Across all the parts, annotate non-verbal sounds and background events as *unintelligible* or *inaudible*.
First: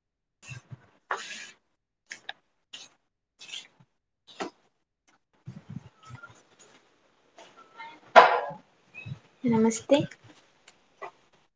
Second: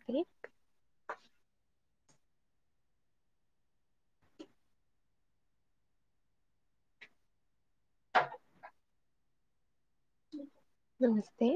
*unintelligible* *inaudible* ನಮಸ್ತೆ. ನಮಸ್ತೆ.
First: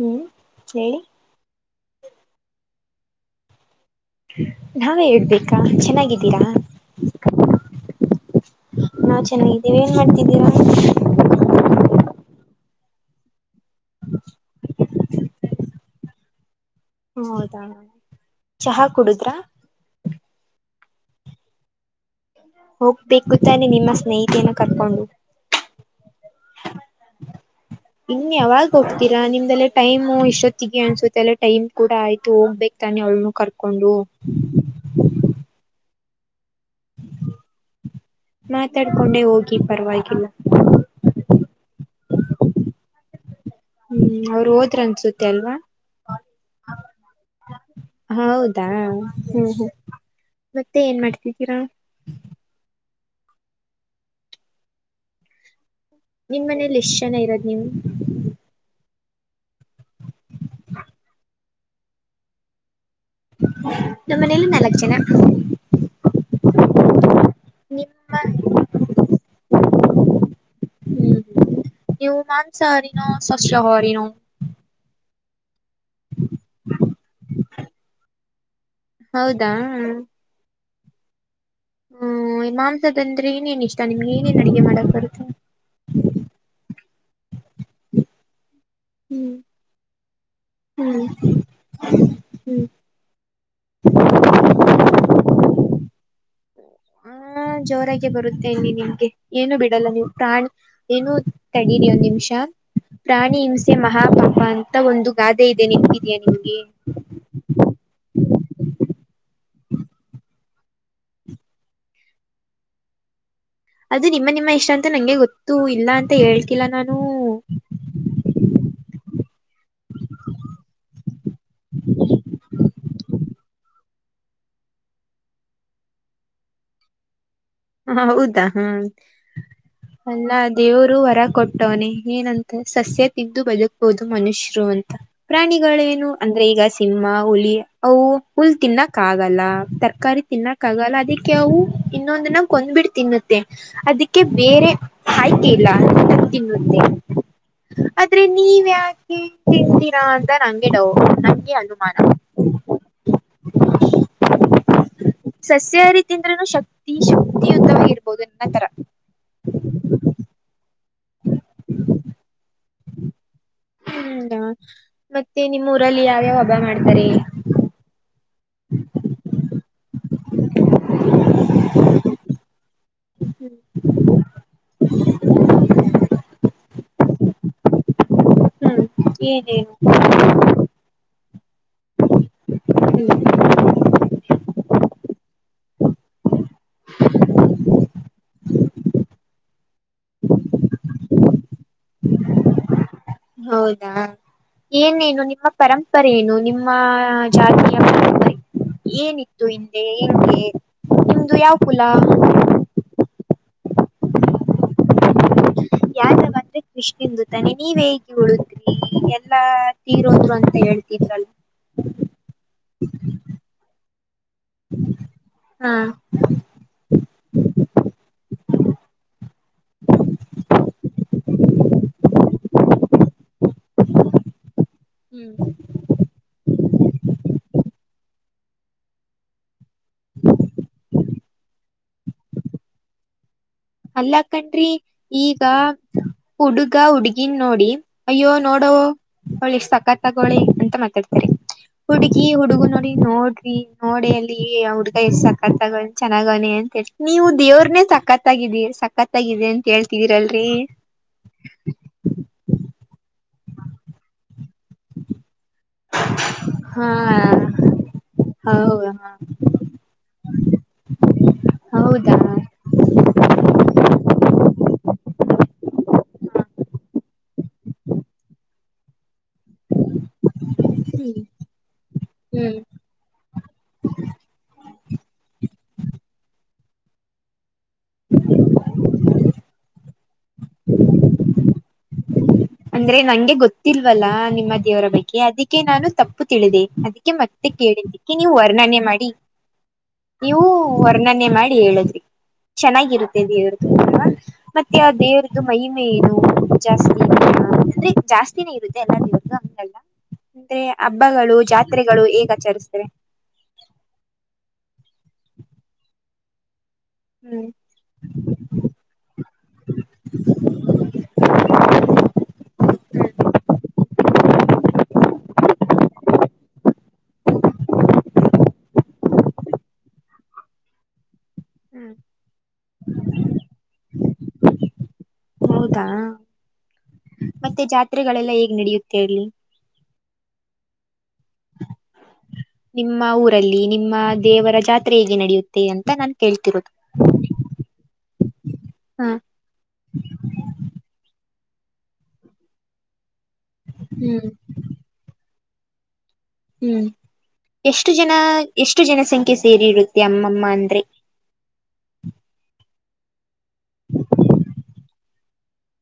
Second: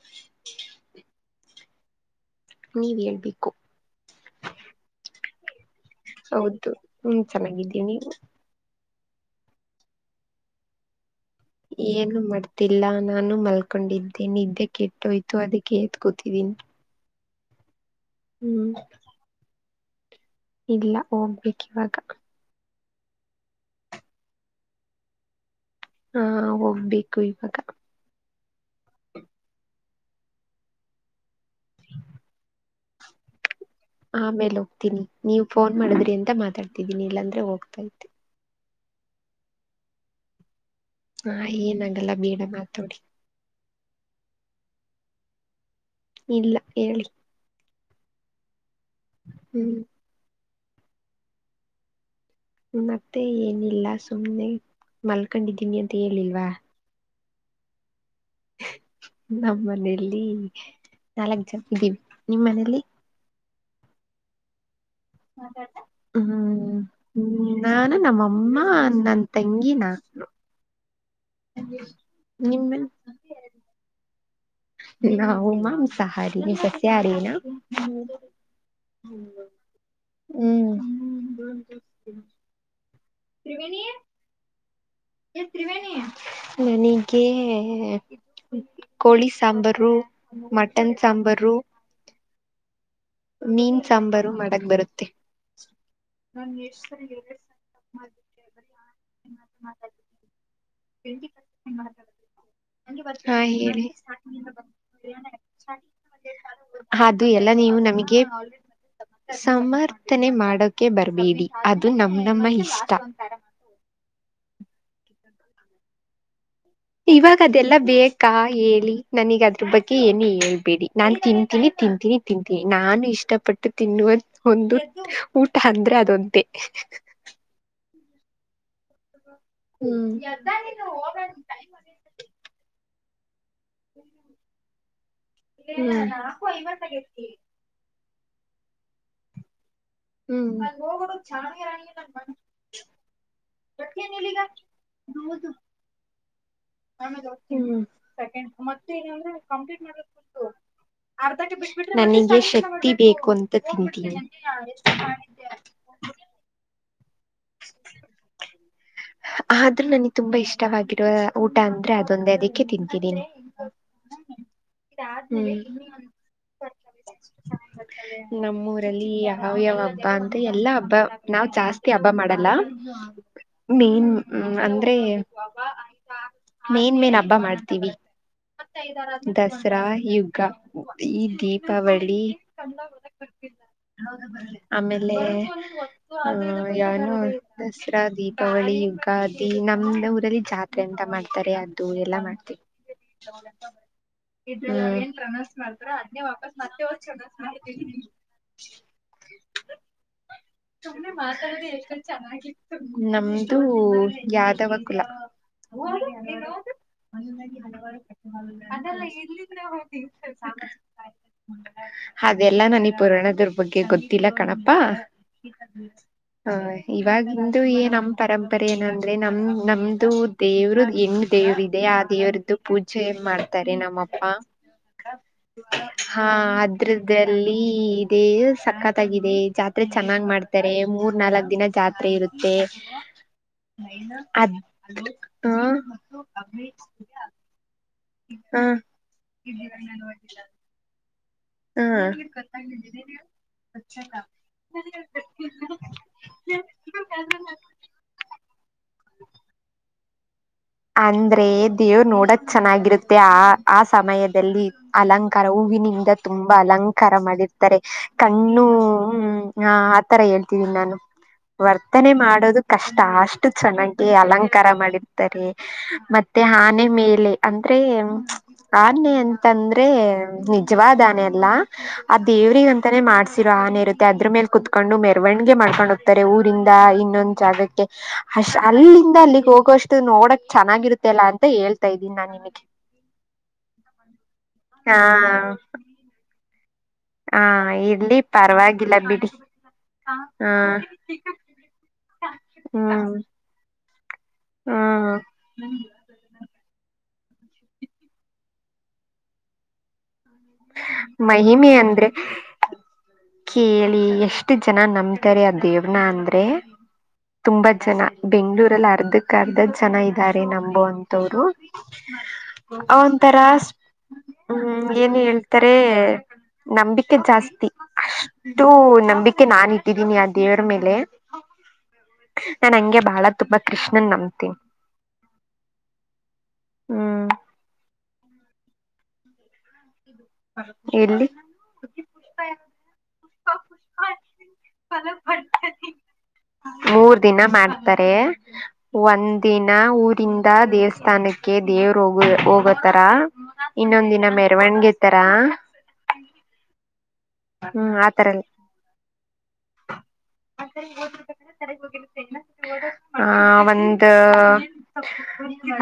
ಹ್ಮ್ ಹೇಳಿ. ನೀವ್ ಹೇಳ್ಬೇಕು. ನಾವೇ ಹೇಳ್ಬೇಕ್. ಹೌದು ಹ್ಮ ಚೆನ್ನಾಗಿದ್ದೀನಿ ನೀವು. ನಾವ್ ಚೆನ್ನಾಗಿದ್ದೇವಿ ಏನ್ ಮಾಡ್ತಿದಿರ. ಏನು ಮಾಡ್ತಿಲ್ಲ ನಾನು ಮಲ್ಕೊಂಡಿದ್ದೆ ನಿದ್ದೆ ಕೆಟ್ಟೋಯ್ತು ಅದಕ್ಕೆ ಎತ್ ಕೂತಿದೀನಿ. ಹ್ಮ ಹೌದಣ್ಣ ಹ್ಮ್ ಚಹಾ ಕುಡುದ್ರಾ ಇಲ್ಲ ಹೋಗ್ಬೇಕ ಇವಾಗ ಹೋಗ್ಬೇಕುಂತಾನೆ ನಿಮ್ಮ ಸ್ನೇಹಿತನ ಕರ್ಕೊಂಡು ಹಾ ಹೋಗ್ಬೇಕು ಇವಾಗ ಇನ್ ಯಾವಾಗ ಹೋಗ್ತೀಾ ನಿಮ್ದೆಲ್ಲ ಟೈಮ್ು ಇಷ್ಟೊತ್ತಿಗೆ ಅನ್ಸುತ್ತೆ ಅಲ್ಲ ಟೈಮ್ ಕೂಡ ಆಯ್ತು ಹೋಗ್ಬೇಕು ಅು ಆಮೇಲೆ ಹೋಗ್ತೀನಿ ನೀವು ಫೋನ್ ಮಾಡಿದ್ರಿ ಅಂತ ಮಾತಾಡ್ತಿದ್ದೀಿನಿ ಇಲ್ಲಾಂದ್ರೆ ಹೋಗ್ತಾ ಇತಿ ಮಾತಾಡ್ಕೊಂಡೆ ಹೋಗಿ ಪರವಾಗಿಲ್ಲ ಹಾ ಏನಾಗಲ್ಲ ಬೇಡ ಮಾತೋಡಿ ಹ್ಮ್ ಅವ್ರ ಹೋದ್ರ ಅನ್ಸುತ್ತೆ ಅಲ್ವಾ ಇಲ್ಲ ಹೇಳಿ ಹೌದಾ ಹ್ಮ್ ಹ್ಮ್ ಮತ್ತೆ ಏನ್ ಮಾಡ್ತಿದ್ದೀರಾ ಮತ್ತೆ ಏನಿಲ್ಲ ಸುಮ್ನೆ ಮಲ್ಕೊಂಡಿದ್ದೀನಿ ಅಂತ ಹೇಳಿಲ್ವಾ ನಿಮ್ಮ್ ಮನೇಲಿ ಎಷ್ಟ್ ಜನ ಇರದ್ ನೀವು್ ನಮ್ಮ ಮನೆಯಲ್ಲಿ ನಾಲ್ಕ್ ಜನ ಇದ್ದೀವಿ ನಿಮ್ಮ್ ಮನೇಲಿ ನಮ್ಮ ಮನೇಲಿ ನಾಲ್ಕು ಜನ ಹ್ಮ್ ಹ್ಮ ನಾನು ನಿಮ್ಮ ನಮ್ಮಅಮ್ಮ ನನ್ ತಂಗಿನ ಹ್ಮ್ ನೀವು ನಿಮ್ಮ ಮಾಂಸಾಹಾರನೋ ಸಸ್ಯಹಾರನೋ ನ ಹ ಮಾಂ ಸಹಾರಿಿನ ಸಸ್ಯ ರೇನ ಹೌದಾ ಹ್ಮ್ ಹ್ಮ ಮಾಂಸದ ಅಂದ್ರೆ ಏನೇನ್ ಇಷ್ಟ ನಿಮ್ಗೆ ಏನೇನ್ ಅಡುಗೆ ಮಾಡಕ್ ಬರುತ್ತೆ ನನಗೆ ಕೋಳಿ ಹ್ಮ್ ಸಾಂಬಾರು ಮಟನ್ ಹ್ಮ್ ಸಾಂಬಾರು ಹ್ಮ್ ಮೀನ್ ಸಾಂಬಾರು ಮಾಡಕ್ ಬರುತ್ತೆ ಹ ಜೋರಾಗ ಬರುತ್ತೆ ಇನ್ನಿ ನಿಮ್ಗೆ ಏನು ಬಿಡಲ್ಲ ನೀವು ಪ್ರಾಣಿ ಏನು ತಡೀರಿ ಒಂದ್ ನಿಮಿಷ ಹಾ ಪ್ರಾಣಿ ಹಿಂಸೆ ಹೇಳಿ ಮಹಾಪಾಪ ಅಂತ ಒಂದು ಗಾದೆ ಇದೆ ನಿಮಗಿದಯಾ ನಿಮ್ಗೆ ಹದು ಎಲ್ಲ ನೀವು ನಮಗೆ ಸಮರ್ಥನೆ ಮಾಡೋಕೆ ಬರ್ಬೇಡಿ ಅದು ನಮ ನಮ್ಮ ಇಷ್ಟ ಅದು ನಿಮ್ಮ ನಿಮ್ಮ ಇಷ್ಟ ಅಂತ ನಂಗೆ ಗೊತ್ತು ಇಲ್ಲಾ ಅಂತ ಹೇಳ್ತಿಲ್ಲ ನಾನು ಇವಾಗ ಅದೆಲ್ಲ ಬೇಕಾ ಹೇಳಿ ನನೀಗ ಅದ್ರ ಬಗ್ಗೆ ಏನು ಹೇಳ್ಬೇಡಿ ನಾನ್ ತಿ ಿ ತಿಂತೀನಿ ತಿಂತೀಿ ನಾನು ಇಷ್ಟಪಟ್ಟ ತಿನ್ನುವ ಒಂದು ಊಟ ಅಂದ್ರೆ ಅದೊಂತೆೇ ಹೌದಾ ಹ್ಮ ಹ್ಮ್ ಅಲ್ಲ ದೇವರು ಹೊರ ಕೊಟ್ಟ ಟೋನಿ ಏನಂತ ಸಸ್ಯ ತಿದ್ದು ಬಜ ಹೌದು ಮನುಷ್ಯರು ಅಂತ ಹ್ಮ್ ಪ್ರಾಣಿಗಳೇನು ಅಂದ್ರೆ ಈಗ ಸಿಂಹ ಹುಲಿ ಅವು ಪುಲ್ ತಿನ್ನಕ್ ಆಗಲ್ಲ ತರಕಾರಿ ಹ್ಮ್ ತಿನ್ನಕ್ ಆಗಲ್ಲ ಅದಕ್ಕೆ ಅವು ಇನ್ನೊಂದಿನ ಬಬಿಡ್ ತಿನ್ನುತ್ತೆ ಅದಕ್ಕೆ ಬೇರೆ ಆಯ್ಕೆ ಇಲ್ಲ ತಿನ್ನುತ್ತೆ ಆದ್ರೆ ನೀವ ಯಾಕೆ ತಿಂತೀರಾ ಅಂತ ನಂಗೆ ನಡ ನಂಗೆ ಅ ನನಗೆ ಶಕ್ತಿ ಬೇಕು ಅಂತ ತಿಂತೀನಿ ಸ್ಯಹರಿ ತೀಂದ್ರ ನ ಶಕ್ತಿ ಶ ಆದ್ರೂ ನನಗೆ ತುಂಬಾ ಇಷ್ಟವಾಗಿದೆ ಊಟ ಅಂದ್ರೆ ಅದೊಂದೇ ಅದಕ್ಕೆ ತಿ ಹ್ಮಾ ಮತ್ತೆ ನಿಮ್ಮೂಊರಲ್ಲಿ ಯಾವ್ಯಾವ ಹಬ್ಬ ಮಾಡ್ತಾರೆ ನಮ್ಮೂರಲ್ಲಿ ಯಾವ ಯಾವ ಹಬ್ಬ ಅಂತ ಎಲ್ಲಾ ಹಬ್ಬ ನಾವ್ ಜಾಸ್ತಿ ಹಬ್ಬ ಹಬ್ಬ ಮಾಡಲ್ಲ ಹ ಹಾ ಮೇನ್ ಅಂದ್ರೆ ಮೇನ್ ಮೇನ್ ಹಬ್ಬ ಮಾಡ್ತೀವಿ ಹ್ಮ್ ಏನೇನು ದಸರಾ ಯುಗ ಈ ದೀಪ್ ದೀಪಾವಳಿ ಆಮೇಲೆ ಹ್ಮ ಯಾವನೋ ದಸರಾ, ದೀಪಾವಳಿ, ಯುಗಾದಿ ನಮ್ದ ಊರಲ್ಲಿ ಜಾತ್ ಎಂತ ಮಾಡ್ತಾರೆ, ಅದು ಎಲ್ಲ ಮಾಡ್ತೀವಿ. ಹೌದಾ, ಏನೇನು ನಿಮ್ಮ ಪರಂಪರ ಏನು ನಿಮ್ಮ ಜಾತಿಯ ಪರಂಪರೆ, ಏನಿತ್ತು ಹಿಂದೆ ಎ ನಿಂದು ಯಾವ ಕುಲ ನಮ್ದು ಯಾದವ ಕುಲ, *inaudible* ಇಷ್ಟಂದು ತಾನೆ ನೀವ ಹೇಗೆ ಉಳತ್ ಎಲ್ಲಾ ತೀರೋದ್ರು ಅಂತ ಹೇಳ್ತಿದ್ರಲ್, ಅದೆಲ್ಲ ನನ್ಗೆ ಈ ಪುರಾಣದೌರ್ ಬಗ್ಗೆ ಗೊತ್ತಿಲ್ಲ ಕಣಪಾ, ಹಾ ಹ ಇವವಾಗಿಂದು ಏ ನಮ್ ಪರಂಪರೆ ಏನಂದ್ರೆ ನಮ ನಮ್ದು, ದೇವರು ಹೆಣ್ಣು ದೇವ್ರು ಇದೇ. ಆ ದೇವ್ರದ್ದು ಪೂಜೆ ಮಾಡ ರೆ ನಮ್ಮ ಅಪ್ಪ. ಹಾ ಅದ್ರದಲ್ಲಿ ಇದೆ ಸಕ್ಕತ್ತಾಗಿದೆ. ಜಾತ್ರೆ ಚೆನ್ನಾಗ್ ಮಾಡ್ತಾರೆ, ಮೂರ್ ನಾಲ್ಕ್ ದಿನ ಜಾತ್ರೆ ಇರುತ್ತೆ, ಅಲ್ಲ ಅದ್ ಕಣ್ರಿ ಹಾ, ಇನ್ ನೋಡಿ ಅಯ್ಯೋ ಹಾ ನೋಡೋ ಅವಳ ಎಷ್ಟು ಸಕತ್ ಆಗೋವಳೇ ಅಂತ ಮಾತಾಡ್ತ ಹಾ ಹುಡ್ಗಿ ಹುಡ್ಗು ನೋಡಿ ನೋಡ್ರಿ ನೋಡಿ ಅಲ್ಲಿ ಹುಡ್ಗ ಎಸ್ ಸಕ್ತಗ್ ಚೆನ್ನಾಗವನೆ ಅಂತ ನೀವು ದೇವ್ರನೆೇ ಸಕ್ಕತ್ತಾಗಿದಿ ಸಕ್ಕತ್ತಾಗಿದೆ ಅಂತ ಹೇಳ್ತಿದೀರಲ್ರಿ, ಅಂದ್ರೆ ದೇವ್ ನೋಡಕ್ ಚೆನ್ನಾಗಿರುತ್ತೆ. ಆ ಆ ಸಮಯದಲ್ಲಿ ಅಲಂಕಾರ ಹೂವಿನ, ಯಯಿಂದ ತುಂಬಾ ಹಾ ಅಲಂಕಾರ ಮಾಡಿರ್ತಾರೆ. ಹೌ ಕಣ್ಣು ಹ್ಮ ಹ ಆತರ ಹೇಳ್ತಿದೀನಿ ನಾನು. ವರ್ತನೆ ಹೌದಾ ಮಾಡೋದು, ಕಷ್ಟ ಅಷ್ಟು ಚೆನ್ನಾಗಿ ಅಲಂಕಾರ ಮಾಡಿರ್ತಾರೆ. ಮತ್ತೆ ಆನೆ ಮೇಲೆ ಅಂದ್ರೆ, ಆನೆೇ ಅಂತಂದ್ರೆ ಹ್ಮ್ ನಿಜವಾದಾನೆ ಅಲ್ಲ. ಆ ಹ್ಮ್ ದೇವ್ರಿಗೆ ಅಂತಾನೇ ಮಾಡ್ಸಿರೋ ಆನೆ ಇರುತ್ತೆ ಅದ್ರ ಮೇಲೆ ಕುತ್ಕೊಂಡು ಮೆರವಣಿಗೆ ಮಾಡ್ಕೊಂಡಹೊಗ, ತಾರೆ ಊರಿಂದ ಇನ್ನೊಂದು ಜಾಗಕ್ಕೆ ಅಶ್ ಅಲ್ಲಿಂದ ಅಲ್ಲಿಗೆ ಹೋಗುವಷ್ಟು ನೋಡಕ್ಕೆ, ಚೆನ್ನಾಗಿರುತ್ತೆಲ್ಲ ಅ ಹೇಳ್ತಾ ಇದೀನಿ ನಾನ್ ನಿಮಗೆ. ಅಂದ್ರೆ ನಂಗೆ ಗೊತ್ತಿಲ್ವಲ್ಲಾ ನಿಮ್ಮ ದೇವರ ಹಾ ಬಗ್ಗೆ ಅದಕ್ಕೆ ನಾನು ತಪ್ಪು ತಿಳಿದೆ. ಅದ ಅಕ್ಕೆ ಹಾ ಮತ್ತೆ ಕೇಳಿದ್ದಿಕ್ಕೆ ಇರ್ಲಿ ನೀವು ವರ್ಣನೆ ಪರವಾಗಿಲ್ಲ ಮಾಡಿ, ಬಿಡಿ ನೀವು ಹಾ ವರ್ಣನೆ ಮಾಡಿ ಹೇಳದ್ರಿ ಹ್ಮ್ ಚೆನ್ನಾಗಿರುತ್ತೆ. ದೇವ್ರದ್, ಮತ್ತೆ ಆ ಹ್ಮ್ ದೇವ್ರದ್ದು ಮಹಿಮೆ ಏನು ಜಾಸ್ತಿ, ಅಂದ್ರೆ ಜಾಸ್ತಿನೇ ಇರುತ್ತೆ. ಎಲ್ಲ *unintelligible* ಅಂದ್ರೆ ಹಬ್ಬಗಳು, ಮಹಿಮೆ ಜಾತ್ರೆಗಳು, ಅಂದ್ರೆ ಹೇಗ್ ಆಚರಸ್ತಾರೆ. ಕೇಳಿ ಎಷ್ಟು ಜನ ನಂಬತಾರೆ ಆ ದೇವ್ನ ಅಂದ್ರೆ, ಹ್ಮ್ ತುಂಬಾ ಜನ ಬೆಂಗ್ಗಳೂರಲ್ಲಿ ಅರ್ಧಕ್ ಅರ್ಧ ಜನ ಇದ್ದಾರೆ ನಂಬೊ ಅಂತವರು, ಅವಂತರ ಹ್ಮ ಏನ್ ಹೇಳ್ತಾರೆ, ನಂಬಿಕೆ ಜಾಸ್ತಿ. ಟೂ ನಂಬಿಕೆ ನಾನ್ ಇಟ್ಟಿದ್ದೀನಿ ಆ ದೇವರ ಮೇಲೆ. ಹ್ಮ್ ನಾನ್ ಹಂಗೆ ಬಾಳ ತುಂಬಾ ಕೃಷ್ಣನ್ ನಂಬ್ತೀನಿ. ಹೌದಾ ಹ್ಮ್ ಮತ್ತೆ ಜಾತ್ರೆಗಳೆಲ್ಲ ಹೇಗ್ ನಡೆಯುತ್ತೆ ಅಲ್ಲಿ. ಎಲ್ಲಿ, ನಿಮ್ಮ ಊರಲ್ಲಿ ನಿಮ್ಮ ದೇವರ ಜಾತ್ರೆ ಹೇಗೆ ನಡೆಯುತ್ತೆ ಅಂತ ನಾನ್ ಕೇಳ್ತಿರೋದು. ಮೂರ್ ದಿನ ಮಾಡ್ತಾರೆ. ಹ ಒಂದ, ದಿನ ಊರಿಂದ ದೇವಸ್ಥಾನಕ್ಕೆ ದೇವರು ಹೋಗ ಹೋಗೋತರ, ಇನ್ನೊಂದಿನ ಹ್ಮ್ ಮೆರವಣಿಗೆ ತರಾ, ಹ್ಮ್ ಎಷ್ಟು ಹ್ಮ್ ಜನ ಆತರ ಎಲ್ಲ ಎಷ್ಟು ಜನಸಂಖ್ಯೆ ಸೇರಿರುತ್ತೆ ಅಮ್ಮಮ್ಮ ಅಂದ್ರೆ. ಆ ಒಂದ್,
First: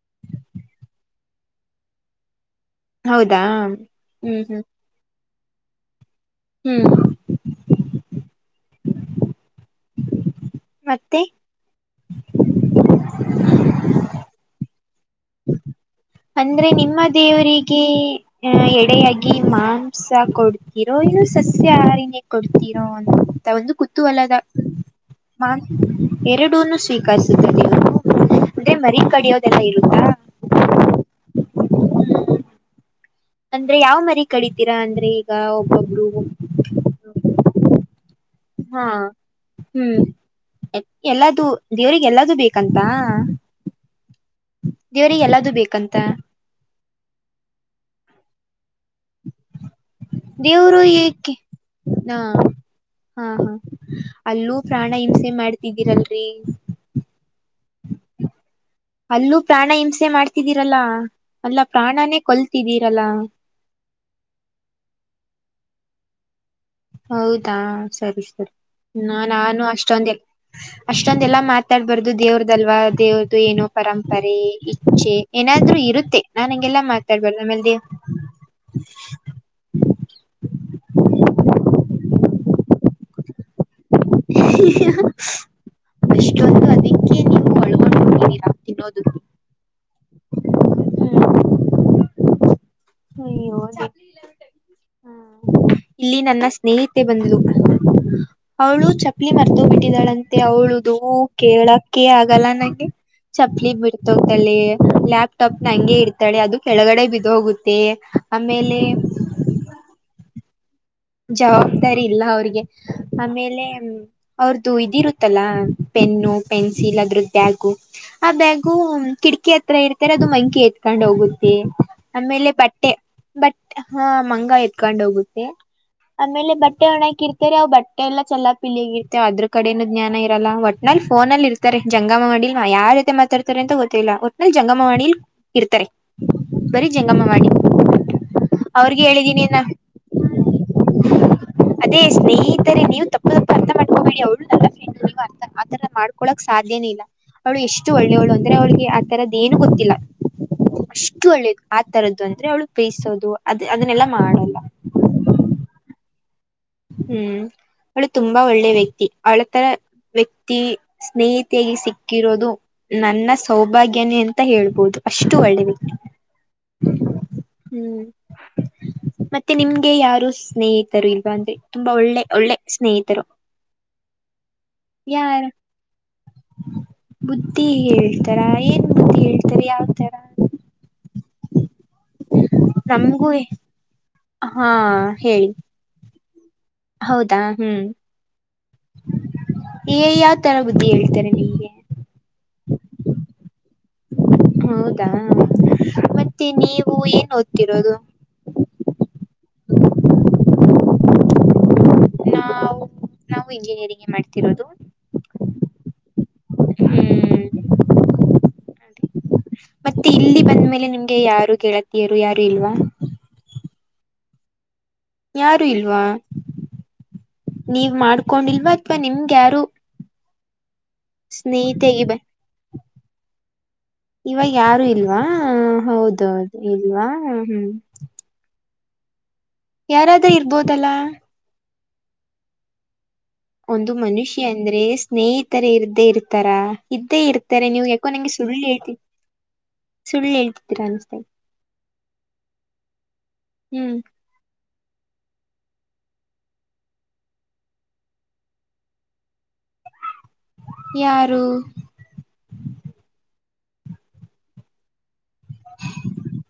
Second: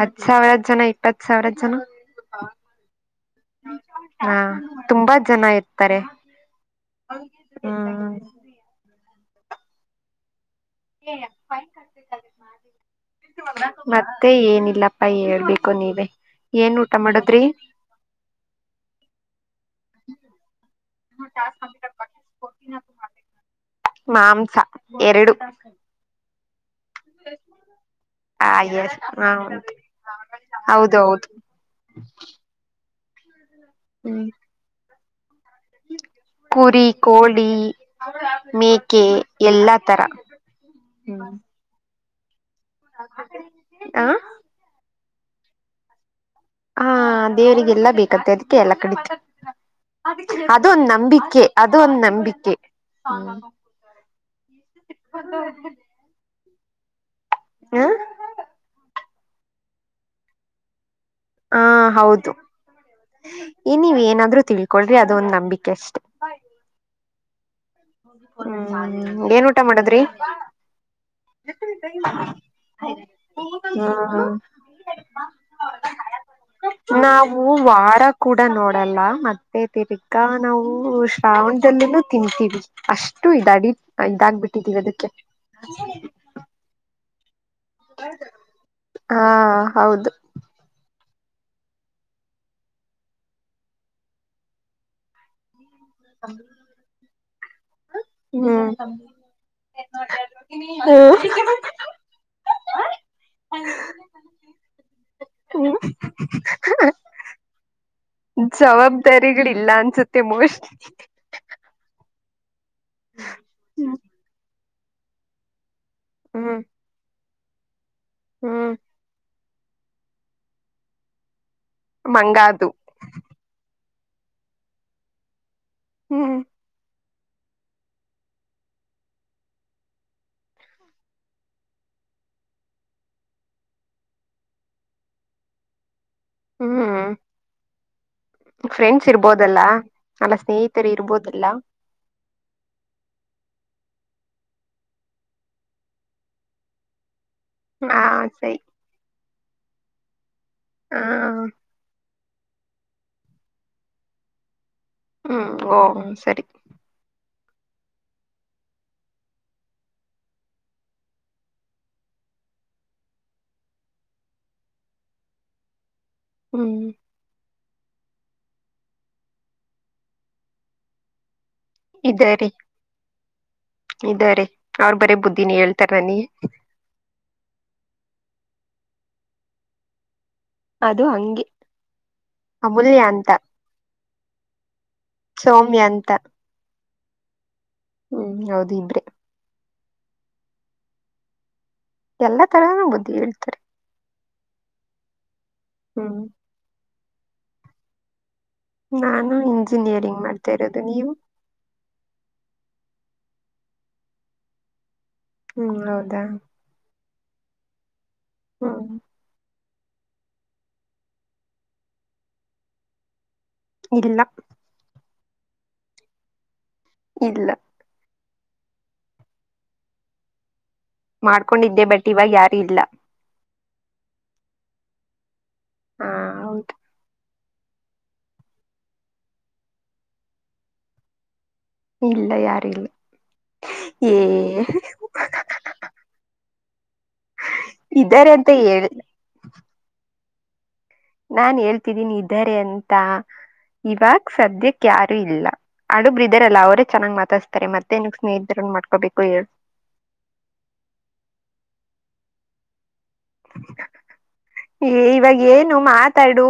ಹತ್ ಸಾವ್ರ ಜನ, ಇಪ್ಪತ್ ಸಾವ್ರ ಜನ, ಹೌದಾ ಹ್ಮ್, ಹಾ ಹ್ಮ್ ತುಂಬಾ ಜನ ಇರ್ತಾರೆ ಹ್ಮ್ ಹಾ ಮತ್ತೆ *unintelligible* ಮತ್ತೆ ಏನಿಲ್ಲ *unintelligible* ಯ ಹೇಳ್ಬೇಕು ನೀವ ಏನ್ ಊಟ ಮಾಡದ್ರಿ *unintelligible* ಕ ಎಡೆಯಾಗಿ ಮಾಂಸ ಕೊಡ್ *unintelligible* ಇರೋ ಇನು ಸಸ್ಯ ಆರಿನ ಕೊಡ್ತೀರೋ ಅ ಒಂದು ಕುತೂಹಲದ ಮಾಂಸ ಎರಡು ಮಾಂಸ ಎರಡೂನು ಸ್ವೀಕಿಸುತ್ತದೆ ಅ ಮರಿ ಕಡಿಯೋದೆಲ್ಲ ಇರುತ್ತಾ ಹೌದೌದು *inaudible* *unintelligible* ಅಂದ್ರೆ ಯಾವ್ ಹ್ಮ್ ಮರಿ ಕಡಿತೀರಾ ಅಂದ್ರೆ ಈಗ ಒಬ್ಬೊಬ್ರು ಕುರಿ ಕೋಳಿ ಹಾ ಮೇಕೆ ಎಲ್ಲಾ ತರ ಹ್ಮ ದೇವ್ರಿಗ್ ಎಲ್ಲದು ಬೇಕಂತ ಆ ದೇವ್ರಿಗ್ ಎಲ್ಲದು ಬೇಕಂತಾ ಹಾ ದೇವ್ರರಿಗೆಲ್ಲಾ ಬೇಕತ್ತೆ ಅದ್ಕೆ ಎಲ್ಲ ಕಡಿತ್ *unintelligible* *inaudible* *unintelligible* ದೇವ್ರು ಅದೊಂದ್ ಏಕೆ ನಂಬಿಕೆ ಅದುಒಂದ್ ಹಾ ನಂಬಿಕೆ ಹಾ ಹಾ ಅಲ್ಲೂ ಪ್ರಾಣ ಹಿಂಸೆ ಮಾಡ್ತಿದ್ದೀರಲ್ರಿ ಹ್ಮಾ ಅಲ್ಲೂ ಪ್ರಾಣ ಹಿಂಸೆ ಮಾಡ್ತಿದೀರಲಾ ಹ ಹೌದು ಈ ನೀವ್ ಏನಾದ್ರರು ತಿಳ್ಕೊಳ್ರಿ ಅದೊಂದ್ ನಂಬಿಕೆ ಅಷ್ಟೇ ಹೌದಾ ಸರಿ ಸರಿ ಹ್ಮ್ ಏನ್ ಊಟ ನಾನು ಮಾಡದ್ರಿ ಅಷ್ಟೊಂದೆಲ್ ಅಷ್ಟೊಂದೆಲಾ ಮಾತಾಡ್ಬಾರ್ದು ದೇವ್ರದಲ್ವಾ ದೇವ್ರ್ *unintelligible* ಏನೋ ಪರಂಪರೆ ಇಚ್ಛೆ ಏನಾದ್ರು ಇರುತ್ತೆ ನಾನಂಗೆಲ್ಲ ನಾವು ಮಾತಾಡ್ಬಾರ್ದ ಆಮೇಲ್ ದೇ *unintelligible* ವಾರ ಕೂಡ ನೋಡಲ್ಲ ಮತ್ತೆ ತಿರ್ಗಾ ನಾವು ಶ್ರಾವಣದಲ್ಲಿನೂ ತಿಂತೀವಿ ಅಷ್ಟು ಇದ ಅಡಿಕ್ಟ್ ಇದಾಗ್ಬಿಟ್ಟಿದ್ದೀವಿ ಅದಕ್ಕೆ ಅಷ್ಟೊಂದು ಅದಕ್ಕೆ ನೀವು ಒಳಗೊಂಡ್ ಹಾ ಹೌದು ಹ್ಮ *inaudible* ಹ್ಮ ಹ್ಮ *inaudible* ಇಲ್ಲಿ ನನ್ನ ಸ್ನೇಹಿತೆ ಬಂದ್ಲು ಹ್ಮ್ ಅವಳು ಚಪ್ಲಿ ಮರತೊಗ್ಬಿಟ್ಟಿದ್ದಳಂತೆ ಅವಳುದು ಕೇಳಕ್ಕೆ ಆಗಲ್ಲ ನಂಗೆ ಚಪ್ಲಿ ಬಿಡ್ತೋಗತಾಳೆ ಲ್ಯಾಪ್ಟಾಪ್ನ ಹ್ಮ ಹಂಗೆ ಇಡ್ತಾಳೆ ಅದು ಕೆಳಗಡೆ ಬಿದ್ ಹೋಗುತ್ತೆ ಆಮೇಲೆ ಇಲ್ಲ ಅನ್ಸುತ್ತೆ ಮೋಸ್ಟ್ಲಿ ಜವಾಬ್ದಾರಿ ಇಲ್ಲ ಅವ್ರಿಗೆ ಆಮೇಲೆ ಅವರ್ದು ಇದಿರುತ್ತಲ್ಲ ಪೆನ್ನು ಹ್ಮ್ ಪೆನ್ಸಿಲ್ ಅದ್ರದ್ ಬ್ಯಾಗು ಆ ಹ್ಮ್ ಬ್ಯಾಗು ಕಿಟ್ಕ್ ಕಿಟಕಿ ಹತ್ರ ಇರ್ತಾರೆ ಅದು ಮಂಕಿ ಎತ್ಕೊಂಡ್ ಹೋಗುತ್ತೆ ಮಂಗ ಆಮೇಲೆ ಅದು ಬಟ್ಟೆ ಬಟ್ ಹಾ ಮಂಗ ಎತ್ಕೊಂಡ್ ಹೋಗುತ್ತೆ ಹ್ಮ್ ಆಮೇಲೆ ಬಟ್ಟೆ ಒಣೆಯೋಕ್ ಇಡ್ತ್ *unintelligible* *unintelligible* ರ್ತರ ಬಟ್ಟೆ ಎಲ್ಲ ಚಲಾಪಿಲ್ಲಿಗಿರುತ್ತೆ ಅದ್ರ್ ಕಡೆನು ಜ್ಞಾನ ಇರಲ್ಲ ಒಟ್ನಲ್ ಫೋನಲ್ಲಿ ಇರ್ತ *unintelligible* ರ್ತಾರೆ ಜಂಗಮವಾಣಿ ಯಾರ ಜೊತೆ ಮಾತಾಡ್ತಾರೆ ಅಂತ ಗೊತ್ತಿಲ ಒಟ್ನಲ್ಲಿ ಜಂಗಮವಾಣಿಲ್ ಇರ್ತಾರೆ ಬರೀ ಜಂಗಮವಾಣಿ ಅವ್ರಿಗ್ ಹೇಳಿದೀನಿ ನಮ್ *unintelligible* ನನ್ ಸ್ನೇಹಿತರ್ ಇರ್ಬೋದಲಾ ಅದೇ ಸ್ನೇಹಿತರೆ ನೀವು ತಪ್ ತಪ್ ಅರ್ಥ ಮಾಡ್ ಹಬೇಡಿ ಅವಳು ನೀ *unintelligible* ಅ ಆತರ ಮಾಡ್ಕೊಳಕ್ ಸಾಧ್ಯನೇ ಇಲ್ಲ ಅವಳು ಎಷ್ಟು ಹಾ ಒಳ್ಳೆವಳ್ ಅಂದ್ರೆ ಸರಿ ಅವಳಿಗೆ ಆ ತರದ್ ಏನು ಗೊತ್ತಿಲ್ಲ ಹ ಅಷ್ಟು ಒಳ್ಳೇದ್ ಆ ತರದ್ದು ಅಂದ್ರೆ ಅವಳು ಬೇಯಿಸೋದು ಅದ್ ಅದನ್ನೆಲ್ಲ ಮಾಡಲ್ಲ ಹ್ಮ್ ಓ್ಮ ಸರಿ ಹ್ಮ್ ಅವಳು ತುಂಬಾ ಒಳ್ಳೆ ವ್ಯಕ್ತಿ ಅವಳ್ ತರ ವ್ಯಕ್ತಿ ಸ್ನೇಹಿತಿಯಾಗಿ ಸಿಕ್ಕಿರೋದು ನನ್ನ ಸೌಭಾಗ್ಯನೇ ಅಂತ ಹೇಳ್ಬೋದು ಅಷ್ಟು ಒಳ್ಳೆ ವ್ಯಕ್ತಿ ಹ್ಮ್ ಹ್ಮ್ ಮತ್ತೆ ನಿಮ್ಗೇ ಯಾರು ಸ್ನೇಹಿತರ್ ಇಲ್ವಾ ಅಂದ್ರೆ ತುಂಬಾ ಒಳ್ಳೆ ಇದಾರೆ ಒಳ್ಳೆ ಸ್ನೇಹಿತರು ಇದಾರೆ ಅವ್ರ್ ಬರೆ ಯಾರ ಬುದ್ದಿನೆ ಹೇಳ್ತಾರ್ ನನಿಗೆ ಬುದ್ಧಿ ಹೇಳ್ತಾರ ಏನ್ ಬುದ್ಧಿ ಹೇಳ್ತಾರೆ ಯಾವ್ತರ ಅದು ಹಂಗೆ ಅಮೂಲ್ಯ ಅಂತ ಹಾಂ ಸೌಮ್ಯ ಅಂತ ಹೌದಾ ಹ್ಮ್ ಹ್ಮ್ ಹೌದು ಇಬ್ರಿ ಏ ಯಾವ್ ತರ ಬುದ್ಧಿ ಹೇಳ್ತಾರೆ ನಿಮ್ಗೆ ಎಲ್ಲಾ ತರ ಬುದ್ದಿ ಹೇಳ್ತಾರೆ ಹೌದಾ ಹ್ಮ್ ಮತ್ತೆ ನೀವು ಏನ್ ಓದ್ತಿರೋದು ನಾನು ಇಂಜಿನಿಯರಿಂಗ್ ಮಾಡ್ತಾ ಇರೋದು ನೀವು ನಾ್ ನಾವು ಇಂಜಿನಿಯರಿಂಗ್ ಮಾಡ್ತಿರೋದು ಹ್ಮ್ ಹೌದಾ ಹ್ಮ್ ಹ್ಮ ಮತ್ತೆ ಇಲ್ಲಿ ಬಂದ್ಮೇಲೆ ನಿಮ್ಗೆ ಯಾರು ಕೇಳತಿಯರು ಯಾರು ಇಲ್ವಾ ಇಲ್ಲ ಯಾರು ಇಲ್ವಾ ಇಲ್ಲ ನೀವ್ ಮಾಡ್ಕೊಂಡಿಲ್ವಾ ಅಥವಾ ನಿಮ್ಗ್ ಯಾರು ಮಾಡ್ಕೊಂಡಿದ್ದೆ ಸ್ನೇಹಿತೆಗೆ ಬಟ್ ಬ ಇವಾಗ ಯಾರು ಇಲ್ಲ ಇವಾಗ್ ಯಾರು ಇಲ್ವಾ ಹಾ ಹೌದೌದು ಹೌದು ಇಲ್ವಾ ಹ್ಮ್ ಯಾರಾದ್ರೂ ಇರ್ಬೋದಲ್ಲಾ ಇಲ್ಲ ಯಾರು ಇಲ್ಲ ಒಂದು ಮನುಷ್ಯ ಏ ಅಂದ್ರೆ ಸ್ನೇಹಿತರ ಇರ್್ದೇ ಇರ್ತಾರ ಇದ್ದೇ ಇರ್ತ ಾರೆ ನೀವು ಯಾಕೋ ಇದ್ದಾರೆ ನಂಗೆ ಅಂತ ಸುಳ್ಳು ಹೇಳ್ ಹೇಳ್ತ ಸುಳ್ಳು ಹೇಳ್ತಿದ್ದೀರಾ ಇದೆ. ನಾನ್ ಹೇಳ್ತಿದ್ದೀನಿ ಇದಾರೆ ಅಂತ ಹ್ಮ್ ಇವಾಗ ಸದ್ಯಕ್ಕೆ ಯಾರು ಇಲ್ಲ ಹಡುಗ್ರ ಇದಾರಲ್ಲ ಅವರೇ ಚನ್ನಾಗ್ ಮಾತಾಸ್ತಾರೆ ಮತ್ತೆೇನ್ಗ್ ಸ್ನೇಹಿತರ ಮಾಡ್ಕೋಬೇಕು ಹೇಳ ಯಾರು ಇವಾಗ ಏನು ಮಾತಾಡು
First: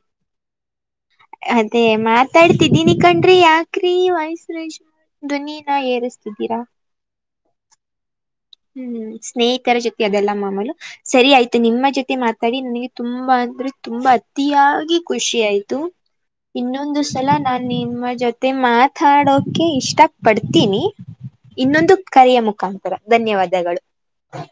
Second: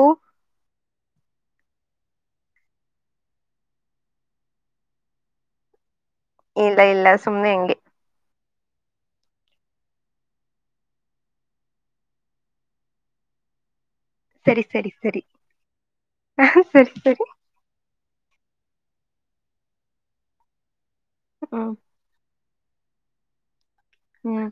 ಅದೇ ಮಾತಾಡ್ತಿದೀನಿ ಕಂಡ್ರಿ ಯಾಕ್ರಿ ವಯಸ್ರೇಶ್ ದುನಿನ ಏರಿಸ್ತಿದ್ದೀರಾ ಇಲ್ಲ ಇಲ್ಲ ಸುಮ್ಮನೆ ಹೆಂಗೆ ಹ್ಮ್ ಸ್ನೇಹಿತರ ಜೊತೆ ಅದೆಲ್ಲ ಮಾಮೂಲು ಸರಿ ಆಯ್ತು ನಿಮ್ಮ ಜೊತೆ ಮಾತಾಡಿ ನನಗೆ ತುಂಬಾ ಅಂದ್ರೆ ತುಂಬಾ ಸರಿ ಸರಿ ಅತಿಯಾಗಿ ಸರಿ ಖುಷಿ ಆಯ್ತು ಸರಿ ಇನ್ನೊಂದು ಸರಿ ಸಲ ನಾನು ನಿಮ್ಮ ಜೊತೆ ಮಾತಾಡೋಕೆ ಇಷ್ಟ ಪಡ್ತೀನಿ ಹ್ಮ್ ಇನ್ನೊಂದು ಕರೆಯ ಮುಖಾಂತರ ಧನ್ಯವಾದಗಳು ಹ್ಮ್